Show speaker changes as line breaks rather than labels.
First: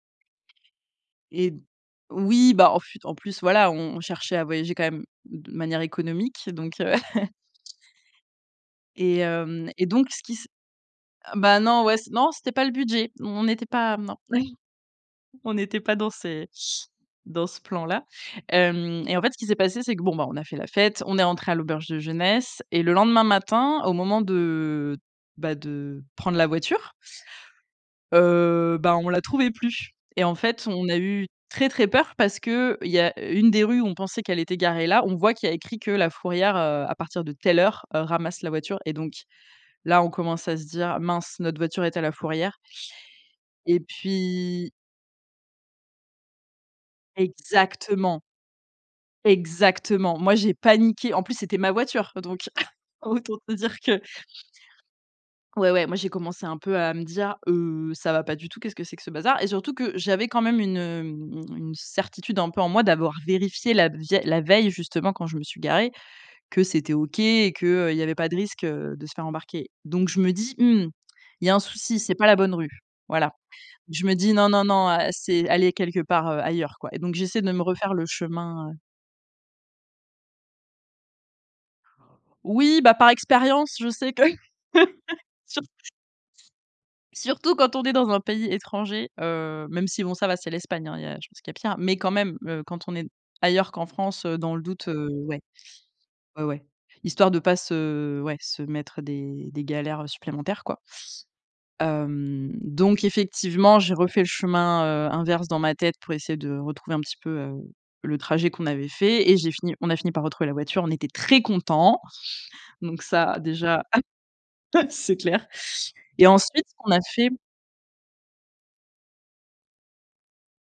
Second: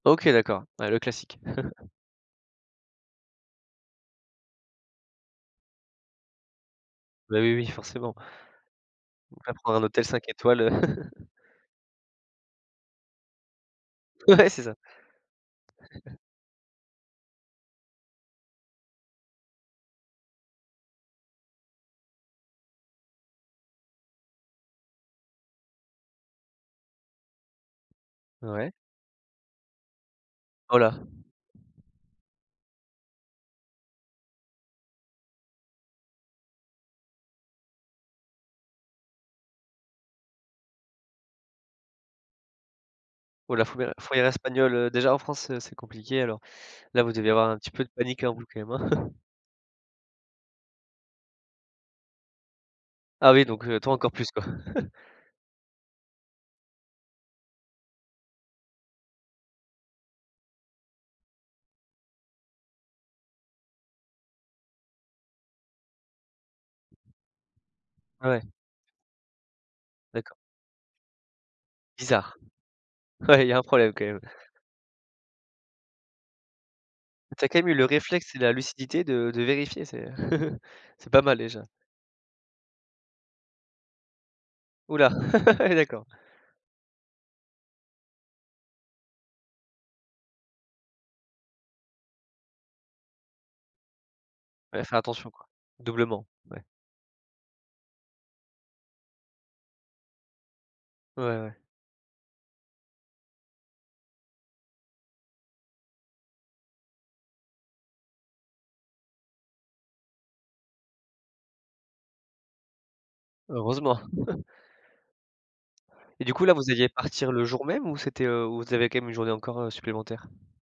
OK, d'accord, ouais, le classique.
Et oui, bah, en fait en plus, voilà, on on cherchait à voyager quand même de manière économique donc heu
Bah, oui, oui, forcément.
et
On va
hem,
prendre un
et
hôtel
donc ce
5
qui s
étoiles, heu
bah, non, ouais, c non, c'était pas le budget. On n'était pas non,
Ouais, c'est ça.
on n'était pas dans ces dans ce plan-là. Hem, et en fait, ce qui s'est passé, c'est que, bon, bah, on a fait la fête, on est entré à l'auberge de jeunesse, et le lendemain matin, au moment de, bah, de prendre la voiture
Ouais.
heu, bah, on la trouvait plus, et en fait,
Oh
on
là.
a eu très, très peur, parce qu'il y a une des rues où on pensait qu'elle était garée là. On voit qu'il y a écrit que la fourrière, heu, à partir de telle heure, heu, ramasse la voiture, et donc là, on commence à se dire: «Mince, notre voiture est à la fourrière».
Ouh là,
Et
fourrière fourrière
puis
espagnole, heu, déjà en France, heu, c'est compliqué. Alors là, vous deviez avoir un petit peu de
exactement.
panique en vous, quand même, hein?
Exactement, moi j'ai paniqué, en plus, c'était ma voiture donc
Ah
autant
oui,
te
donc
dire
heu, toi
que
encore plus, quoi.
ouais, ouais, moi, j'ai commencé un peu à me dire: «Heu, ça va pas du tout, qu'est ce que c'est que ce bazar?» et surtout que j'avais quand même une, hem, une certitude un peu en moi, d'avoir vérifié la vieil la veille, justement, quand je me suis garée, que c'était OK et qu'il y avait pas
Ah
de
ouais.
risque, heu, de se faire embarquer, donc je me
D'accord.
dis: «Mmh, il y a un souci, c'est pas la
Bizarre.
bonne rue». Voilà.
Ouais, il y a un problème, quand
Je me
même.
dis: «Non, non, non, c'est elle est quelque part, heu, ailleurs, quoi», et donc j'essaie
Tu as
de
quand
me
même eu le
refaire le
réflexe et la
chemin.
lucidité de de vérifier, c'est c'est pas mal déjà.
Oui, bah, par expérience, je sais que,
Ouh là,
sur
ah ouais, d'accord.
surtout quand on est dans un pays étranger, heu, même si, bon, ça va, c'est l'Espagne, hein. Il y a je pense qu'il y a pire, mais quand même, heu, quand on est ailleurs qu'en France, heu, dans le
Ouais,
doute,
fais
heu,
attention,
ouais.
quoi, doublement,
Ouais,
oui.
ouais, histoire de pas se ouais, se mettre, heu, des des galères supplémentaires, quoi.
Ouais, ouais.
Hem, donc effectivement, j'ai refait le chemin, heu, inverse dans ma tête pour essayer de retrouver un petit peu, heu, le trajet qu'on avait fait et j'ai fini on a fini par retrouver la voiture, on était très contents, donc ça, déjà,
Heureusement.
c'est clair,
Et
et
du coup, là,
ensuite,
vous
ce
alliez
qu'on a
partir
fait
le jour même, ou c'était, heu, ou vous avez quand même une journée encore, heu, supplémentaire?